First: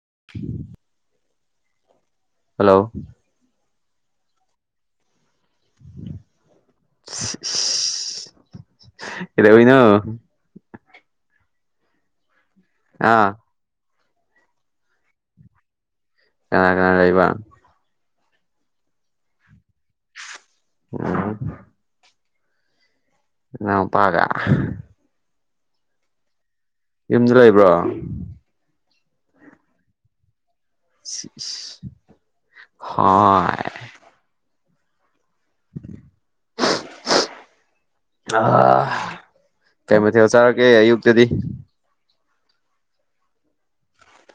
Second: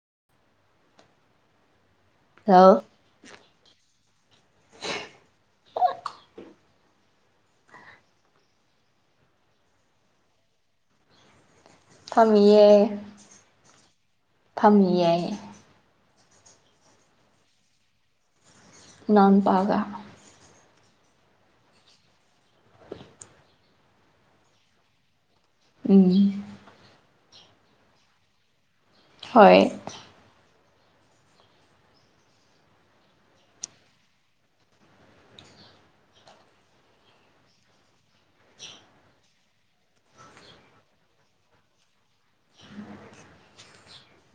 [inaudible] ꯍ ꯍꯜꯂꯣ [unintelligible] ꯗꯅ ꯐꯝꯃꯤꯌꯦ ꯐꯝꯃꯤꯌꯦ ꯀꯅꯥ ꯀꯅꯥ ꯂꯩꯕ ꯥꯟ ꯄꯥꯒ ꯑꯣꯝ ꯄꯥꯒ ꯎ ꯌꯨꯝꯗ ꯂꯩꯕ꯭ꯔꯣ ꯍꯣꯏ ꯍꯣꯏ ꯑ ꯀꯃꯦ ꯊꯣ ꯆꯔꯣ ꯀ ꯑꯨꯕꯛꯇꯗꯤ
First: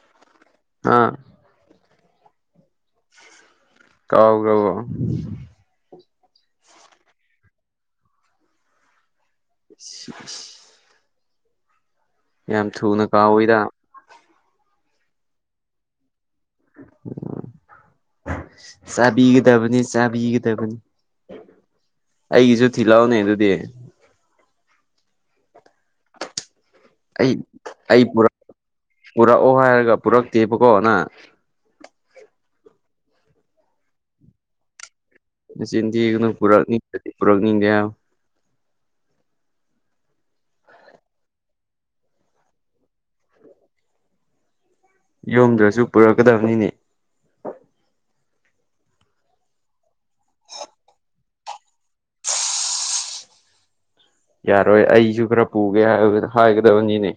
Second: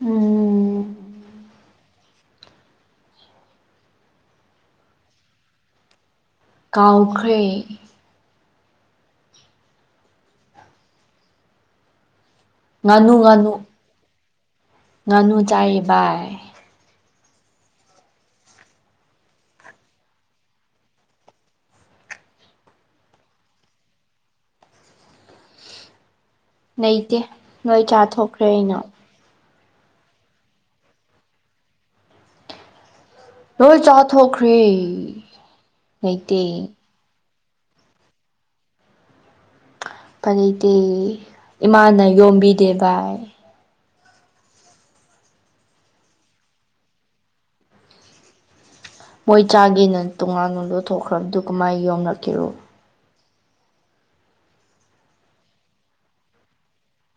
ꯎꯝ ꯑꯥ ꯀꯥꯎ ꯀꯥꯎ ꯀꯥꯎꯈ꯭ꯔꯦ [unintelligible] ꯌꯥꯝ ꯊꯨꯅ ꯀꯥꯎꯋꯤꯗ ꯉꯅꯨ ꯆꯥꯏꯌꯦ ꯚꯥꯏ [inaudible] ꯆꯥꯕꯤꯒꯗꯕꯅꯤ ꯆꯥꯕꯤꯒꯗꯕꯅꯤ ꯑꯩꯒꯤꯁꯨ ꯊꯤꯜꯂꯑꯣꯅꯦ ꯑꯗꯨꯗꯤ ꯂꯩꯇꯦ ꯑꯩ ꯅꯣꯏ ꯆꯥꯊꯣꯛꯈ꯭ꯔꯦ ꯑꯩꯅ ꯑꯣꯧ ꯍꯥꯏꯔꯒ ꯄꯨꯔꯛꯇꯦꯕꯀꯣ ꯅꯪ ꯅꯣꯏ ꯆꯥꯊꯣꯛꯈ꯭ꯔꯦ ꯆꯤꯟꯊꯤ ꯂꯩꯇꯦ ꯄꯨꯔꯛꯅꯤꯡꯗ꯭ꯔꯗꯤ ꯄꯨꯔꯛꯅꯤꯡꯗꯦ ꯐꯔꯗꯤꯦ ꯏꯃꯥꯅ ꯌꯣꯝꯕꯤꯗꯦ ꯚꯥꯏ ꯌꯣꯝꯗ꯭ꯔꯁꯨ ꯄꯨꯔꯛꯀꯗꯕꯅꯤꯅꯦ ꯃꯣꯏ ꯆꯥꯒꯦꯅ ꯇꯣꯉꯥꯟꯅꯣ ꯂꯧꯣꯊꯣꯛꯈ꯭ꯔꯕꯗꯨ ꯀꯃꯥꯏꯅ ꯌꯣꯝꯡꯂꯛꯈꯤꯔꯣ ꯌꯥꯔꯣꯏ ꯑꯩꯁꯨ ꯈꯔ ꯄꯨꯒꯦ ꯍꯥꯏꯒꯗꯕꯅꯤꯅꯦ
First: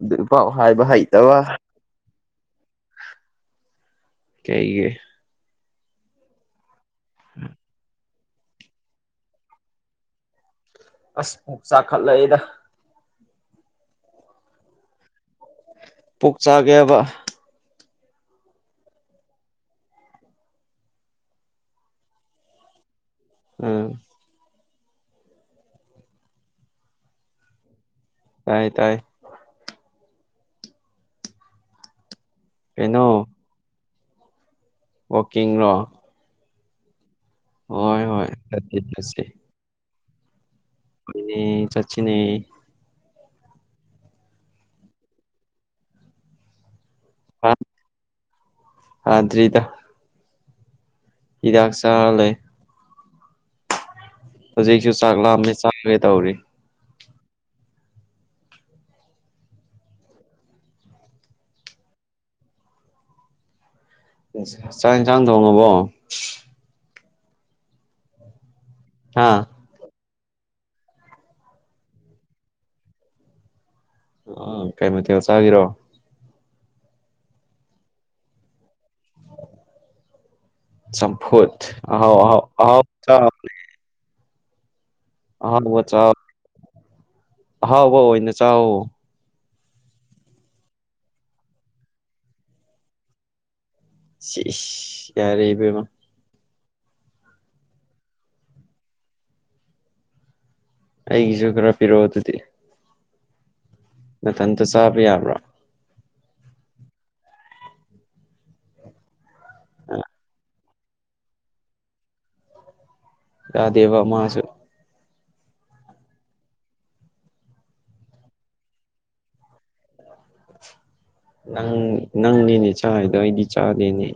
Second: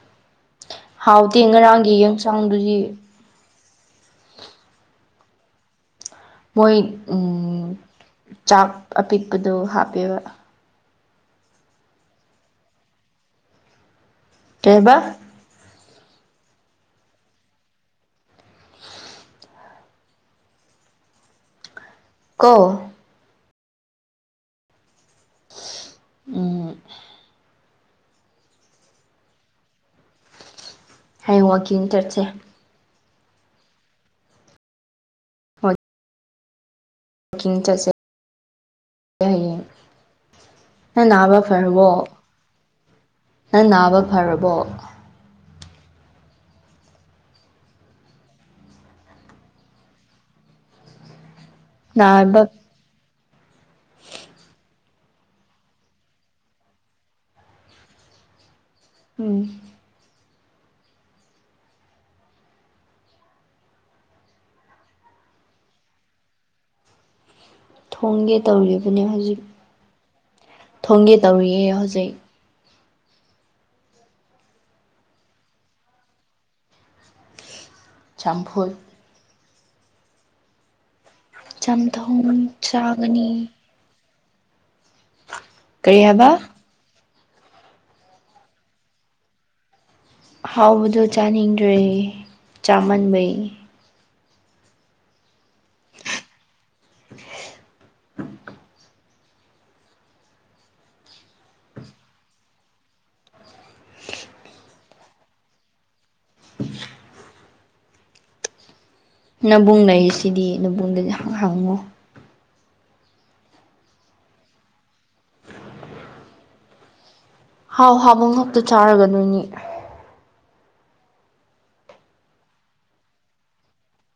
ꯑꯗꯨ ꯄꯥꯎ ꯍꯥꯏꯕ ꯍꯩꯇꯕ ꯍꯥꯎꯇꯦ ꯉꯔꯥꯡꯒꯤ ꯌꯦꯟꯁꯥꯡꯗꯨꯗꯤ ꯀꯏꯒꯦ ꯃꯣꯏ ꯆꯥꯛ ꯑꯄꯤꯛꯄꯗꯣ ꯍꯥꯞꯄꯤꯦꯕ ꯑꯁ ꯆꯥꯈꯠꯂꯦꯗ ꯀꯦꯕ ꯄꯨꯛ ꯆꯥꯒꯦꯕ ꯀꯣ ꯎꯝ ꯎꯝ ꯇꯥꯏ ꯇꯥꯏ ꯍꯌꯦꯡ ꯋꯥꯀꯤꯡ ꯆꯠꯁꯦ ꯀꯩꯅꯣ ꯋꯥꯀꯤ꯭ꯔꯣ ꯄꯀꯤꯡ ꯆꯁꯦ ꯆꯠꯁꯤ ꯆꯠꯁꯤ ꯍꯥꯏꯌꯦ ꯅꯪ ꯍꯣꯏꯅꯦ ꯅꯥꯕ ꯐꯔꯕꯣ ꯆꯠꯁꯤꯅꯦ ꯅꯪ ꯅꯥꯕ ꯐꯔꯕꯣ ꯑ ꯑꯗꯔꯤꯗ ꯏꯗꯥꯛ ꯆꯥ ꯂꯩꯦ ꯅꯥꯕ ꯍꯧꯖꯤꯛꯁꯨ ꯆꯥꯛꯂꯥꯛꯑꯝꯃꯤ ꯆꯥꯛꯒꯦ ꯇꯧꯔꯤ ꯎꯝ ꯆꯥꯡꯟ ꯆꯥꯡ ꯊꯣꯡꯉꯕꯣ ꯊꯣꯡꯒꯦ ꯇꯧꯔꯤꯕꯅꯦ ꯍꯥ ꯍꯧꯖꯤꯛ ꯊꯣꯡꯒꯦ ꯇꯧꯔꯤꯑꯦ ꯍꯧꯖꯤꯛ ꯑ ꯀꯩꯃ ꯊ ꯆꯒꯤꯔꯣ ꯆꯝꯐꯣꯏ ꯆꯐ ꯑꯍꯥꯎ ꯑꯥꯎ ꯆꯝꯊꯣꯡ ꯑꯍꯥꯎ ꯆꯥꯒꯅꯤ ꯍꯥꯎ ꯋꯥ ꯆ ꯀꯔꯤ ꯍꯥꯏꯕ ꯍꯥꯎ ꯋꯥꯅꯦ ꯆ ꯍꯥꯎꯕꯗꯣ ꯆꯥꯅꯤꯡꯗ꯭ꯔꯦ ꯆꯥꯃꯟꯕꯩ ꯁꯤ ꯌꯥꯔꯦ ꯏꯕꯕ [inaudible] ꯑꯩꯒꯤꯁꯨ ꯈꯔ ꯄꯤꯔꯛꯑꯣ ꯑꯗꯨꯗꯤ ꯃꯊꯟꯇ ꯆꯥꯕ ꯌꯥꯕ꯭ꯔꯥ ꯅꯕꯨꯡ ꯂꯩ ꯁꯤꯗꯤ ꯅꯕꯨꯡꯗꯗꯤꯪ ꯍꯪꯉꯣ ꯌꯥꯗꯦꯕ ꯃꯥꯁꯨ ꯍꯥꯎ ꯍꯥꯕꯨꯡ ꯈꯛꯇ ꯆꯥꯔꯒꯗꯣꯏꯅꯤ ꯅꯪ ꯅꯪꯅꯦꯅꯦ ꯆꯥ ꯍꯥꯏꯗꯣ ꯑꯩꯗꯤ ꯆꯥꯗꯦꯅꯦ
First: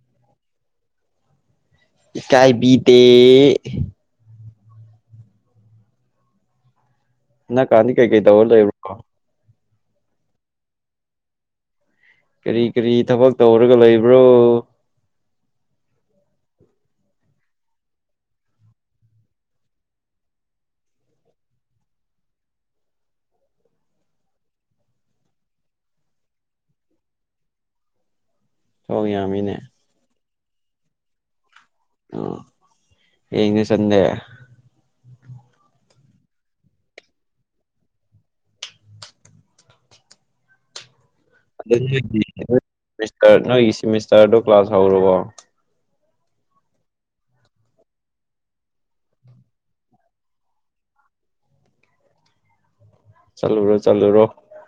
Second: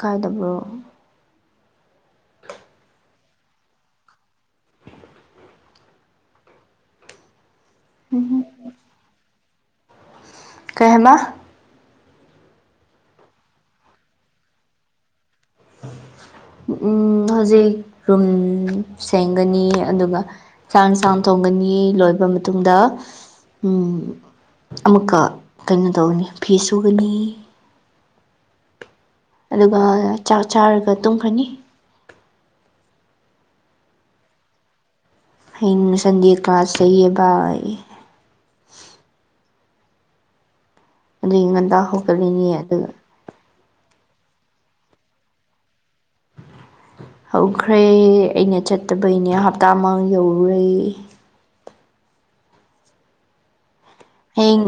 ꯀꯥꯏꯗꯕ꯭ꯔꯣ ꯀꯥꯏ ꯤꯇꯦ ꯅ ꯀꯥꯟꯅꯤ ꯀꯩ ꯀꯩ ꯎꯝ ꯇꯧꯂ ꯀꯍꯃ ꯀꯔꯤ ꯀꯔꯤ ꯊꯕꯛ ꯇꯧꯔꯒ ꯂꯩꯕ꯭ꯔꯣ [inaudible] ꯎꯝ ꯍꯧꯖꯤꯛ ꯔꯨꯝ ꯁꯦꯡꯒꯅꯤ ꯑꯗꯨꯒ ꯆꯥꯅ ꯆꯥꯝꯅꯊꯣꯛ ꯣꯡꯅꯤ ꯂꯣꯏꯕ ꯃꯇꯨꯡꯗ ꯎ ꯑꯃꯨꯛꯀ ꯀꯩꯅꯣ ꯇꯧꯅꯤ ꯐꯤ ꯁꯨꯒꯅꯤ [inaudible] ꯁꯣꯡ ꯌꯥꯝꯃꯤꯅꯦ ꯑꯗꯨꯒ ꯆꯥꯛ ꯆꯥꯔꯒ ꯇꯨꯝ ꯐꯅꯤ ꯌꯦꯅꯤ ꯆꯗꯦ ꯑꯩꯅꯅꯨꯡ ꯁꯟꯗꯦ ꯀ꯭ꯂꯥꯁ ꯂꯩꯌꯦ ꯚꯏ ꯉꯟꯇꯥ ꯑꯗꯨ ꯍꯧꯒꯠꯂꯅꯤ ꯑꯗꯨꯒ ꯅꯒꯤ ꯅꯣꯏꯒꯤ ꯁꯤꯦꯃꯤꯁꯇꯔꯗꯣ ꯀ꯭ꯂꯥꯁ ꯍꯧꯔꯕꯣ ꯍꯧꯈ꯭ꯔꯦ ꯑꯩꯅ ꯆꯠꯇꯕꯩꯅꯦ ꯍꯞꯇꯥ ꯃ ꯌꯧꯔꯨꯔꯦ ꯆꯠꯂꯨꯔꯣ ꯆꯠꯂꯨꯔꯣ ꯍꯌꯦꯡ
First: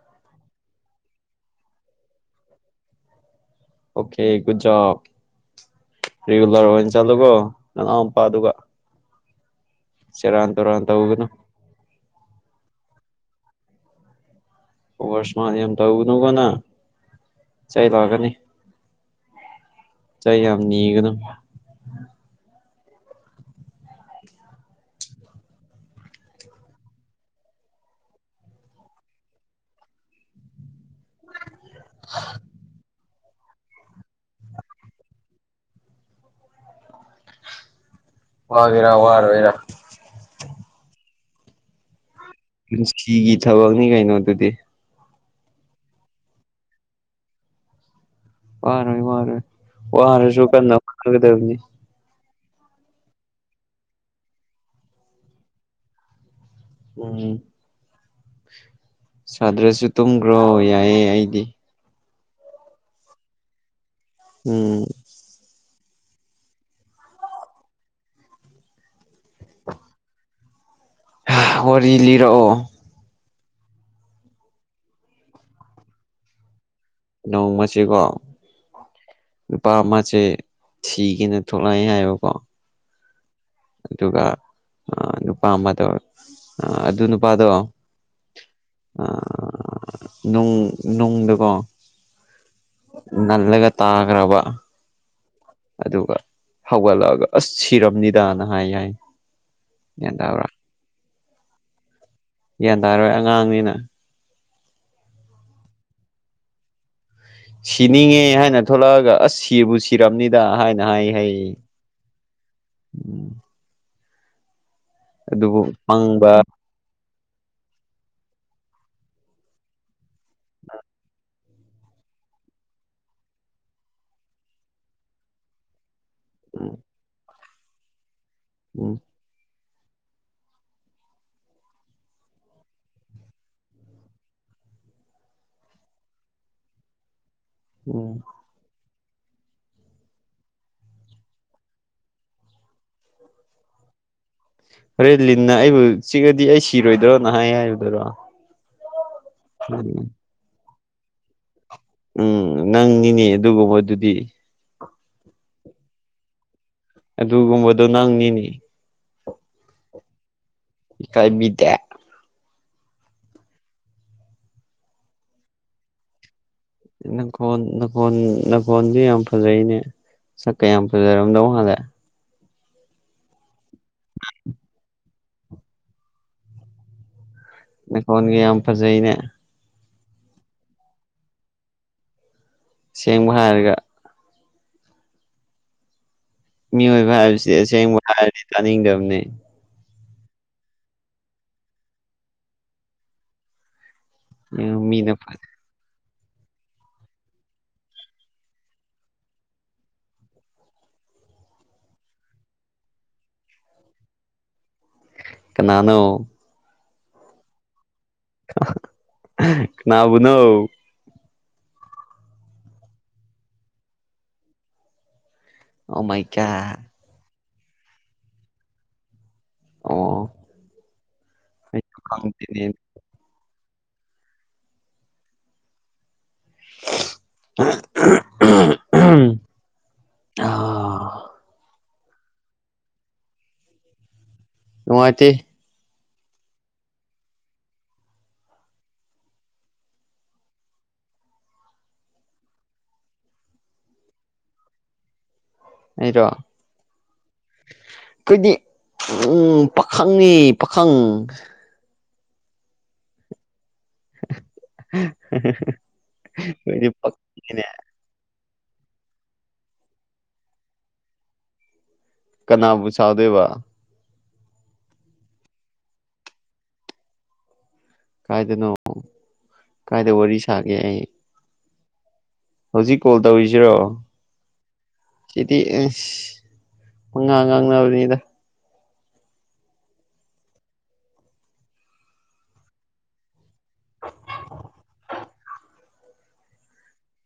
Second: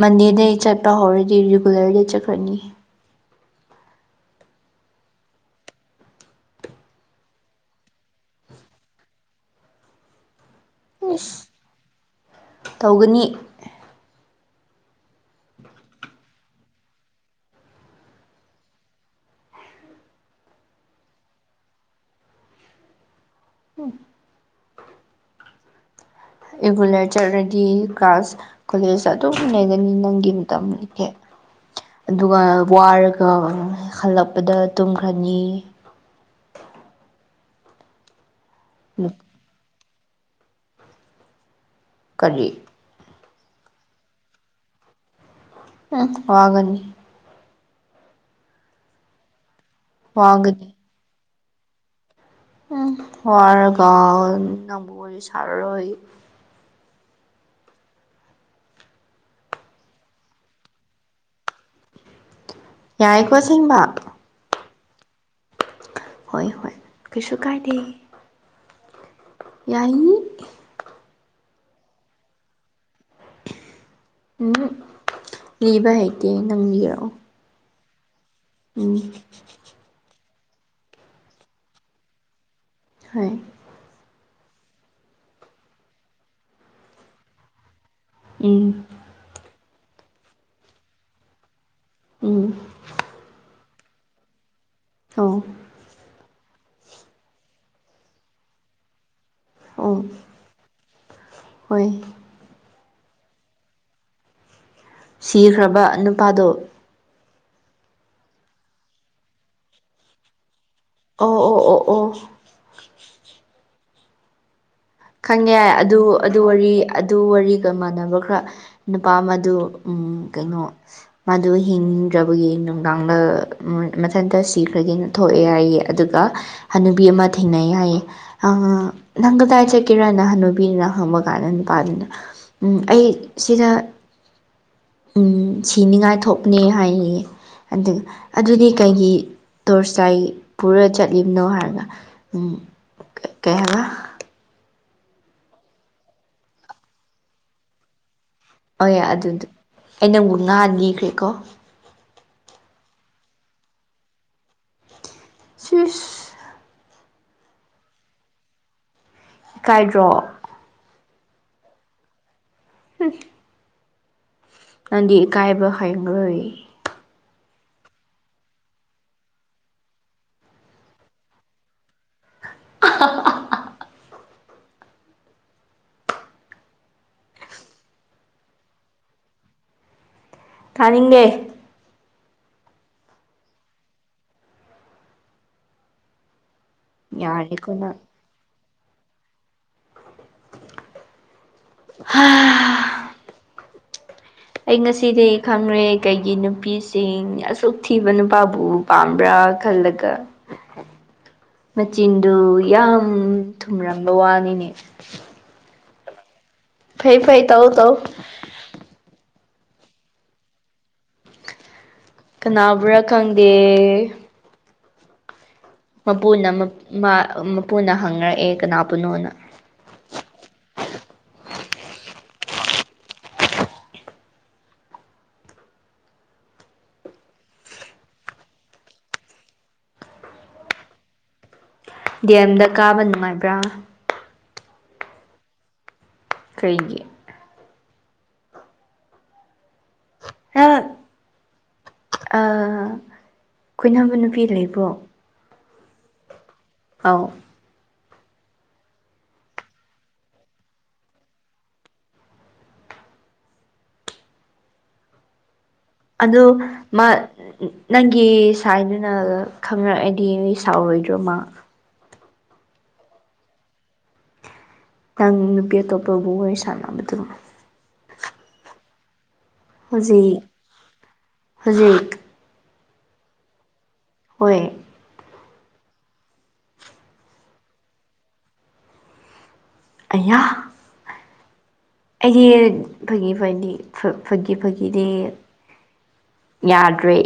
ꯃꯟꯗꯦꯗꯩ ꯆꯠꯄ ꯍꯧꯔꯗꯤ ꯔꯤꯒꯨꯂꯔꯗ ꯆꯠꯈ꯭ꯔꯅꯤ ꯑꯣꯀꯦ ꯨꯖꯔꯥ ꯔꯤꯒꯨꯂꯔ ꯑꯣꯏꯅ ꯆꯠꯂꯨꯀꯣ ꯅꯅꯥꯎ ꯃꯄꯥ ꯑꯗꯨꯒ ꯁꯤꯦ ꯔ ꯇꯔ ꯇ ꯎꯒꯅ ꯏꯁ ꯇꯧꯒꯅꯤ ꯑꯣꯁꯃꯥꯟ ꯌꯥꯝ ꯇꯧꯅꯨꯀꯅ ꯆꯩ ꯂꯥꯛꯀꯅꯤ ꯆꯥꯏ ꯌꯥꯝꯅꯤ ꯀ ꯑꯗꯨꯝ ꯎꯝ ꯔꯤꯒꯨꯂꯔ ꯆꯠꯂꯗꯤ ꯀ꯭ꯂꯥꯁ ꯀꯣꯂꯦꯖ ꯑꯗꯨꯝ ꯂꯩꯒꯅꯤ ꯅꯪꯒꯤ ꯃꯇꯝ ꯑꯣꯀꯦ ꯑꯗꯨꯒ ꯋꯥꯔ ꯍꯜꯂꯛꯄꯗ ꯇꯨꯝꯈ꯭ꯔꯅꯤ ꯋꯥꯒꯦꯔ ꯋꯥ ꯔꯣꯏꯔ ꯀꯔꯤ ꯄꯨꯟꯁꯤꯒꯤ ꯊꯕꯛꯅꯤ ꯀꯩꯅꯣ ꯑꯗꯨꯗꯤ ꯑ ꯋꯥꯒꯅꯤ ꯋꯥꯔꯣꯏ ꯋꯥꯔꯣꯏ ꯋꯥꯔꯦꯁꯨꯨ ꯀꯟꯅ ꯒꯗꯝꯅꯤ ꯎꯝ ꯋꯥꯔꯒ ꯅꯪꯕꯨ ꯋꯥꯔꯤ ꯁꯥꯔꯔꯣꯏ ꯎꯝ ꯁꯥꯗ꯭ꯔꯁꯨ ꯇꯨꯝꯈ꯭ꯔꯣ ꯌꯥꯏꯑꯦ ꯑꯩꯗꯤ ꯌꯥꯏꯀꯣ ꯁꯦꯡꯕ ꯎꯝ ꯍꯣꯏ ꯍꯣꯏ ꯀꯩꯁꯨ ꯀꯥꯏꯗꯦ ꯌꯥꯏꯅꯤ ꯋꯥꯔꯤ ꯂꯤꯔꯛꯑꯣ ꯎꯝ ꯂꯤꯕ ꯍꯩꯇꯦ ꯅꯪ ꯂꯤꯔꯣ ꯅꯣꯡꯃꯁꯤꯀꯣ ꯅꯨꯨꯄꯥ ꯑꯃꯁꯦ ꯁꯤꯒꯤꯅꯦ ꯊꯣꯛꯂꯛꯑꯦ ꯍꯥꯏꯕꯀꯣ ꯍꯥꯏ ꯑꯗꯨꯒ ꯅꯨꯄꯥ ꯑꯃꯗꯣ ꯑꯗꯨ ꯅꯨꯄꯥꯗꯣ ꯎꯝ ꯅꯨꯡ ꯅꯨꯡꯗꯀꯣ ꯎꯝ ꯇꯥꯒꯔ꯭ꯕ ꯑꯣ ꯑꯗꯨꯒ ꯍꯧꯒꯠꯂꯛꯑꯒ ꯑꯁ ꯁꯤꯔꯝꯅꯤꯗꯅ ꯍꯥꯏ ꯌꯥꯏ ꯑꯣ ꯌꯥꯟ ꯇꯕ꯭ꯔꯥ ꯍꯣꯏ ꯒ꯭ꯌꯥꯟ ꯇꯥꯔꯣꯏ ꯑꯉꯥꯡꯅꯤꯅ ꯁꯤꯈ꯭ꯔꯕ ꯅꯨꯄꯥꯗꯣ ꯁꯤꯅꯤꯡꯉꯦ ꯍꯥꯏꯅ ꯊꯣꯛꯂꯛꯑꯒ ꯑꯁ ꯁꯤꯕꯨ ꯁꯤꯔꯕꯝꯅꯤꯗ ꯍꯥꯏꯅ ꯅ ꯍꯥꯏ ꯑꯣ ꯍꯥꯏꯌꯦ ꯑꯣ ꯑꯣ ꯑꯣ ꯈꯪꯉꯦ ꯑꯗꯨ ꯄꯪꯕ ꯑꯗꯨ ꯋꯥꯔꯤ ꯑꯠ ꯗꯨ ꯋꯥꯔꯤꯒ ꯃꯥꯟꯅꯕ ꯈꯔ ꯅꯨꯄꯥ ꯑꯃꯗꯨ ꯀꯩꯅꯣ ꯃꯥꯗꯨ ꯍꯤꯡꯗ꯭ꯔꯕꯒꯤ ꯅꯨꯡꯗꯥꯡꯗ ꯃꯊꯟꯇ ꯁꯤꯈ꯭ꯔꯒꯦꯅ ꯊꯣꯛꯑꯦ ꯍꯥꯏꯌꯦ ꯑꯗꯨꯒ ꯎꯝ ꯍꯅꯨꯕꯤ ꯑꯃ ꯊꯦꯡꯅꯩ ꯌꯥꯏꯌꯦ ꯎꯝ ꯅꯪ ꯀꯗꯥꯏ ꯀꯦꯔ ꯅ ꯍꯅꯨꯕꯤꯅ ꯍꯪꯕ ꯀꯥꯟꯗ ꯅꯨꯄꯥꯗꯨꯅ ꯎꯝ ꯑꯩ ꯁꯤꯗ ꯎꯝ ꯁꯤꯅꯤꯉꯥꯏ ꯊꯣꯛꯄꯅꯤ ꯍꯥꯏꯌꯦ ꯑꯗꯨ ꯎꯝ ꯑꯗꯨꯗꯤ ꯀꯩꯒꯤ ꯇꯣꯔ ꯆꯥꯏ ꯄꯨꯔ ꯆꯠꯂꯤꯕꯅꯣ ꯍꯥꯏꯔꯒ ꯎꯝ ꯀ ꯀꯩ ꯍꯥꯏꯕ ꯍꯔꯦ ꯂꯤꯟꯅ ꯑꯩꯕꯨ ꯆꯤꯛꯉꯗꯤ ꯑꯩ ꯁꯤꯔꯣꯏꯗ꯭ꯔꯣꯅ ꯍꯥꯏ ꯍꯥꯏꯕꯗꯨꯔꯣ ꯑꯣ ꯌꯥ ꯑꯗꯨꯗꯤ ꯑꯩ ꯅꯪꯕꯨꯛ ꯉꯅꯤꯈ꯭ꯔꯦꯀꯣ ꯎꯝ ꯅꯪꯅꯤꯅꯦ ꯑꯗꯨꯒꯨꯝꯕꯗꯨꯗꯤ ꯁꯤꯁ ꯑꯗꯨꯒꯨꯝꯕꯗꯣ ꯅꯪꯅꯤꯅꯦ ꯀꯥꯏꯗ꯭ꯔꯣ ꯏꯀꯥꯏ ꯕꯤꯗꯦ ꯍꯨꯝ ꯅꯪꯗꯤ ꯏꯀꯥꯏꯕ ꯍꯩꯔꯣꯏ ꯅꯪꯀꯣꯜ ꯅꯀꯣꯟ ꯅꯪꯀꯣꯟꯁ ꯌꯥꯝ ꯐꯖꯩꯅꯦ ꯁꯛꯀꯌꯥꯝ ꯐꯖꯔꯝꯗꯧ ꯃꯥꯂꯦ [unintelligible] ꯅ ꯈꯣꯟ ꯒ ꯌꯥꯝ ꯐꯖꯩꯅꯦ ꯀꯥꯅꯤꯡꯒꯦ ꯁꯦꯡꯕ ꯍꯥꯏꯔꯒ ꯃꯤꯑꯣꯏꯕ ꯍꯥꯏꯕꯁꯤ ꯌꯥꯔꯦꯀꯣ ꯅꯪ ꯑꯁꯦꯡꯕ ꯍꯥꯏꯔꯗꯤ ꯇꯥꯅꯤꯡꯗꯕꯅꯤ ꯍꯥ ꯑꯩ ꯃꯤꯅ ꯉꯁꯤꯗꯤ ꯈꯪꯅꯦ ꯀꯩꯒꯤ ꯅꯨꯄꯤꯁꯤꯡ ꯑꯁꯨꯛ ꯊꯤꯕ ꯅꯨꯄꯥꯕꯨ ꯄꯥꯝꯕ꯭ꯔꯥ ꯈꯜꯂꯒ [inaudible] ꯃꯆꯤꯟꯗꯨ ꯌꯥꯝ ꯊꯨꯝꯔꯝꯕ ꯋꯥꯅꯤꯅꯦ ꯅꯅꯨ ꯐꯩ ꯐꯩ ꯇꯧ ꯇꯧ ꯅꯅꯥꯕꯨꯅꯧ ꯀꯅꯥꯕ꯭ꯔꯥ ꯈꯪꯗꯦ ꯑꯣ ꯃꯥꯏ ꯃꯄꯨꯅ ꯒꯣꯗ ꯃꯄꯨꯅ ꯍꯪꯅꯔꯛꯑꯦ ꯀꯅꯥꯕꯨꯅꯣꯅ ꯑꯣ ꯎꯝ ꯑ ꯗꯤ ꯑꯦꯝꯗ ꯀꯥꯕ ꯅꯨꯡꯉꯥꯏꯕ꯭ꯔꯥ ꯅꯨꯡꯉꯥꯏꯇ ꯀꯩꯒꯤꯦ [unintelligible] ꯑꯩꯈꯣꯏꯅꯥꯝꯕ ꯅꯨꯄꯤ ꯂꯩꯕ꯭ꯔꯣ ꯑꯩꯔꯣ ꯑꯥꯎ ꯑꯩꯈꯣꯏꯗꯤ ꯎꯝ ꯄꯥꯈꯪꯅꯤ ꯄꯥꯈꯪ [unintelligible] ꯑꯗꯣ ꯑꯩꯈꯣꯏꯗꯤ ꯃꯥ ꯄꯥꯈꯪꯅꯤꯅꯦ ꯅꯪꯒꯤ ꯁꯥꯏꯗꯨꯅ ꯈꯪꯉꯛꯑꯗꯤ ꯑꯩ ꯁꯥꯎꯔꯣꯏꯗ꯭ꯔꯣꯃ ꯀꯅꯥꯕꯨ ꯁꯥꯎꯗꯦꯕ ꯅꯪ ꯅꯨꯄꯤ ꯑꯇꯣꯞꯄꯕꯨ ꯋꯥꯔꯤ ꯁꯥꯟꯅꯕꯗꯨꯝ ꯀꯥꯏꯗꯅꯣ ꯀꯥꯏꯗ ꯋꯥꯔꯤ ꯍꯧꯖꯤꯛ ꯁꯥꯒꯦ ꯑꯩ ꯍꯧꯖꯤꯛ ꯍꯧꯖꯤꯛ ꯀꯣꯜ ꯇꯧꯔꯤꯁꯤꯔꯣ ꯍꯣꯏ ꯆꯦꯇꯤ ꯃꯉꯥ ꯉꯥꯡꯅꯕꯅꯤꯗ ꯑꯌꯥ ꯑꯩꯗꯤ ꯐꯒꯤ ꯐꯅꯤ ꯐꯒꯤ ꯐꯒꯤꯅꯦ ꯌꯥꯗ꯭ꯔꯦ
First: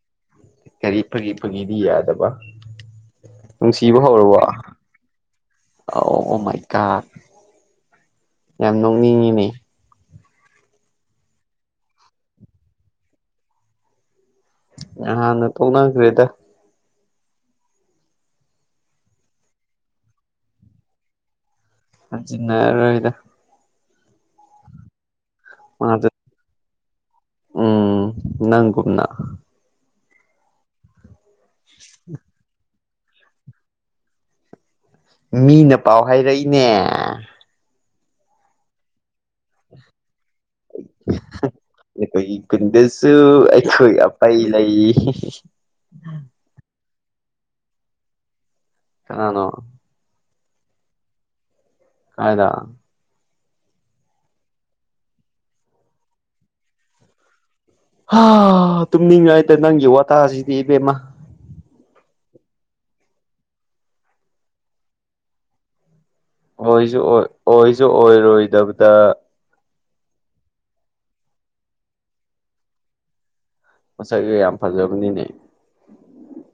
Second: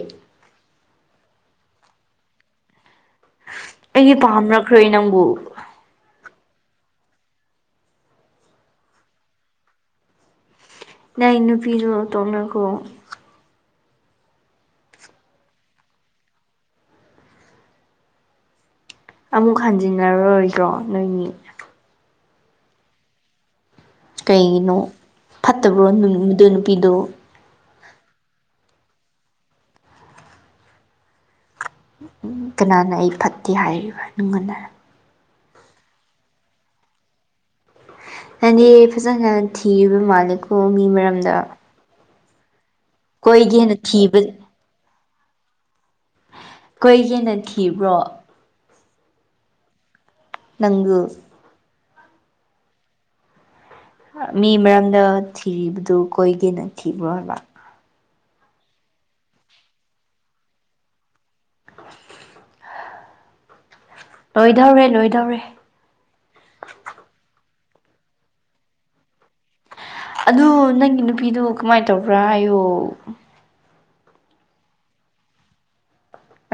ꯀꯔꯤ ꯐꯒꯤ ꯐꯒꯤꯗꯤ ꯌꯥꯗꯕ ꯅꯨꯡꯁꯤꯕ ꯑꯩꯗꯤ ꯍꯧꯔꯔꯕ ꯄꯥꯝꯔꯛꯈ꯭ꯔꯦ ꯅꯪꯕꯨ ꯑ ꯃꯥꯏ ꯀꯥ ꯌꯥꯝ ꯅꯣꯛꯅꯤꯡꯉꯤꯅ ꯅ ꯅꯨꯄꯤꯤꯁꯨꯣ ꯇꯧꯅꯈꯣ ꯍꯥꯟ ꯅ ꯇꯧꯅꯈꯦꯗ ꯑꯃꯨꯛ ꯍꯟꯖꯤꯟꯅꯔꯣꯏꯗ꯭ꯔꯣ ꯅꯣꯏꯅꯤ ꯖꯤꯅ ꯔꯍꯤꯗ ꯀꯩꯒꯤꯅꯣ ꯐꯠꯇꯕ꯭ꯔꯣ ꯃꯥꯗꯣ ꯅꯨꯄꯤꯗꯣ ꯎꯝ ꯅꯪ ꯀꯨꯝꯅꯥ ꯎꯝ ꯀꯅꯥꯅ ꯑꯩ ꯐꯠꯇꯦ ꯍꯥꯏꯔꯤꯕ ꯅꯨꯡꯉꯟꯅ ꯃꯤꯅ ꯄꯥꯎ ꯍꯥꯏꯔꯛꯏꯅꯦ ꯅꯅꯦꯦ ꯐꯖꯅ ꯊꯤꯔꯤꯕ ꯃꯥꯂꯦꯀꯣ ꯃꯤ ꯃꯔꯝꯗ ꯑꯩꯈꯣꯏ ꯀꯨꯟꯗꯁꯨ ꯀꯣꯏꯒꯦꯅ ꯑꯩꯈꯣꯏ ꯊꯤꯕ ꯑꯄꯩ ꯂꯩ ꯀꯣꯏꯒꯤꯦꯟꯅ ꯊꯤꯕ꯭ꯔꯣ ꯀꯅꯣ ꯅꯪꯒꯨ ꯍꯥꯏꯗ ꯃꯤ ꯃꯔꯝꯗ ꯊꯤꯔꯤꯕꯗꯨ ꯀꯣꯏꯒꯦꯅ ꯊꯤꯕ꯭ꯔꯣꯕ ꯇꯨꯝꯅꯤꯡꯉꯥꯏꯇ ꯅꯪꯒꯤ ꯋꯥꯇꯥꯁꯤꯗꯤ ꯏꯕꯦꯝꯃ ꯂꯣꯏꯗꯧꯔꯦ ꯂꯣꯏꯗꯧꯔꯦ ꯑꯣꯏꯁꯨ ꯑꯣꯏ ꯑꯣꯏꯁꯨ ꯑꯣꯏꯔꯣꯏꯗꯕꯗ ꯑꯗꯨ ꯅꯪꯒꯤ ꯅꯨꯄꯤꯗꯨꯣ ꯀꯃꯥꯏꯅ ꯇꯧꯕ꯭ꯔꯥ ꯑꯌꯨ ꯃꯁꯥꯏꯒꯤ ꯌꯥꯝ ꯐꯖꯒꯅꯤꯅꯦ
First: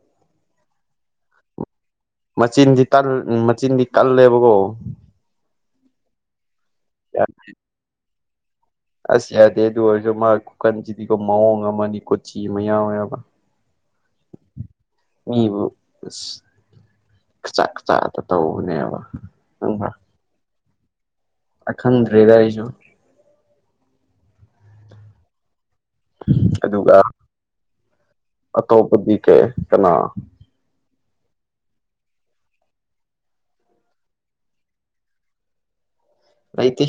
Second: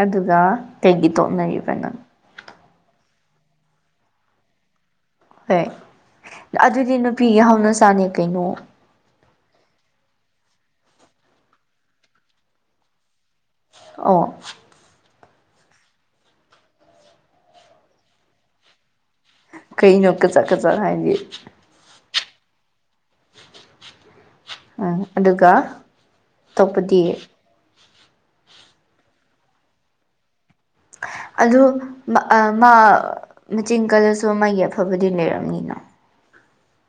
ꯑꯗꯨꯒ ꯀꯩꯒꯤ ꯇꯣꯛꯅꯔꯤꯕ ꯅꯪ ꯃꯆꯤꯟꯗꯤ ꯃꯆꯤꯟꯗꯤ ꯀꯜꯂꯦꯕꯀꯣ ꯍꯣꯏ ꯑꯗꯨꯗꯤ ꯅꯨꯄꯤꯒꯤ ꯍꯧꯅ ꯆꯥꯅꯤ ꯀꯩꯅꯣ ꯑꯁ ꯌꯥꯗꯦ ꯑꯗꯨ ꯑꯣꯏꯔꯁꯨ ꯃꯥ ꯀꯀꯟꯁꯤꯗꯤꯀ ꯃꯑꯣꯡ ꯑꯃꯅꯤ ꯀꯣꯆꯤ ꯃꯌꯥꯝ ꯃꯕ ꯑꯣ ꯃꯤꯕꯨ ꯆꯥꯛ ꯆꯥꯗ ꯇꯧꯕꯅꯦꯕ ꯀꯩꯩꯅꯣ ꯀ ꯆꯥꯛ ꯀ ꯆ ꯍꯥꯏꯗꯤꯦ ꯑꯈꯟ ꯔꯦꯒꯥꯔꯤꯁꯨ ꯎꯝ ꯑꯗꯨꯒ ꯑꯗꯨꯒ ꯑꯇꯣꯞꯄꯗꯤ ꯑꯇꯣꯞꯄꯗꯤ ꯀꯦ ꯀꯅꯥ ꯑꯗꯨ ꯃꯥ ꯃꯆꯤꯟ ꯀꯜꯂꯁꯨ ꯃꯥꯒꯤ ꯑꯐꯕꯗꯤ ꯂꯩꯔꯝꯃꯤꯅꯣ ꯂꯩꯇꯦ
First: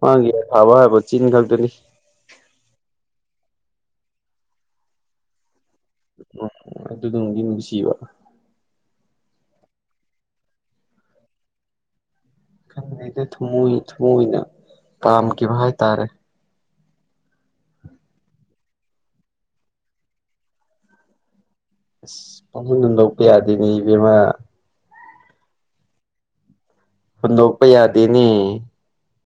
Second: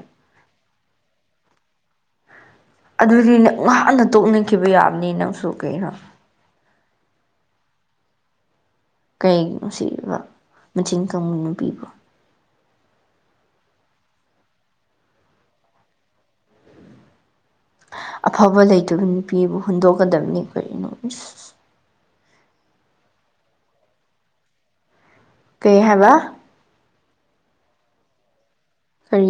ꯃꯥꯒꯤ ꯑ ꯊꯥꯕ ꯍꯥꯏꯕ ꯆꯤꯟ ꯈꯛꯇꯅꯤ ꯑꯗꯨꯗꯤ ꯅꯪ ꯉꯍꯥꯟꯅ ꯇꯣꯛꯅꯤꯡꯈꯤꯕ ꯌꯥꯕꯅꯤ ꯅꯪꯁꯨ ꯀꯩꯅꯣ ꯎ ꯑꯗꯨꯗꯨꯃꯗꯤ ꯅꯨꯡꯁꯤꯕ ꯀꯩꯒꯤꯅꯣ ꯁꯤꯕ ꯃꯆꯤꯟ ꯀꯕꯨꯅꯄꯤꯕꯣ ꯈꯗꯤ ꯊꯨꯝꯃꯣꯏꯏ ꯊꯨꯝꯃꯣꯏꯏꯅ ꯄꯥꯝꯈꯤꯕ ꯍꯥꯏꯇꯥꯔꯦ ꯑꯐꯕ ꯂꯩꯇꯕ ꯅꯨꯄꯤꯕꯨ ꯍꯨꯟꯗꯣꯛꯀꯗꯕꯅꯤ ꯀꯔꯤꯅꯣ ꯑꯁ ꯄꯥꯈꯟꯗꯨꯝ ꯂꯧꯕ ꯌꯥꯗꯦꯅꯦ ꯏꯕꯦꯝꯃꯥ ꯀꯩ ꯍꯥꯏꯕ ꯍ ꯂꯣꯄ ꯌꯥꯗꯦꯅꯤ ꯀꯔꯤ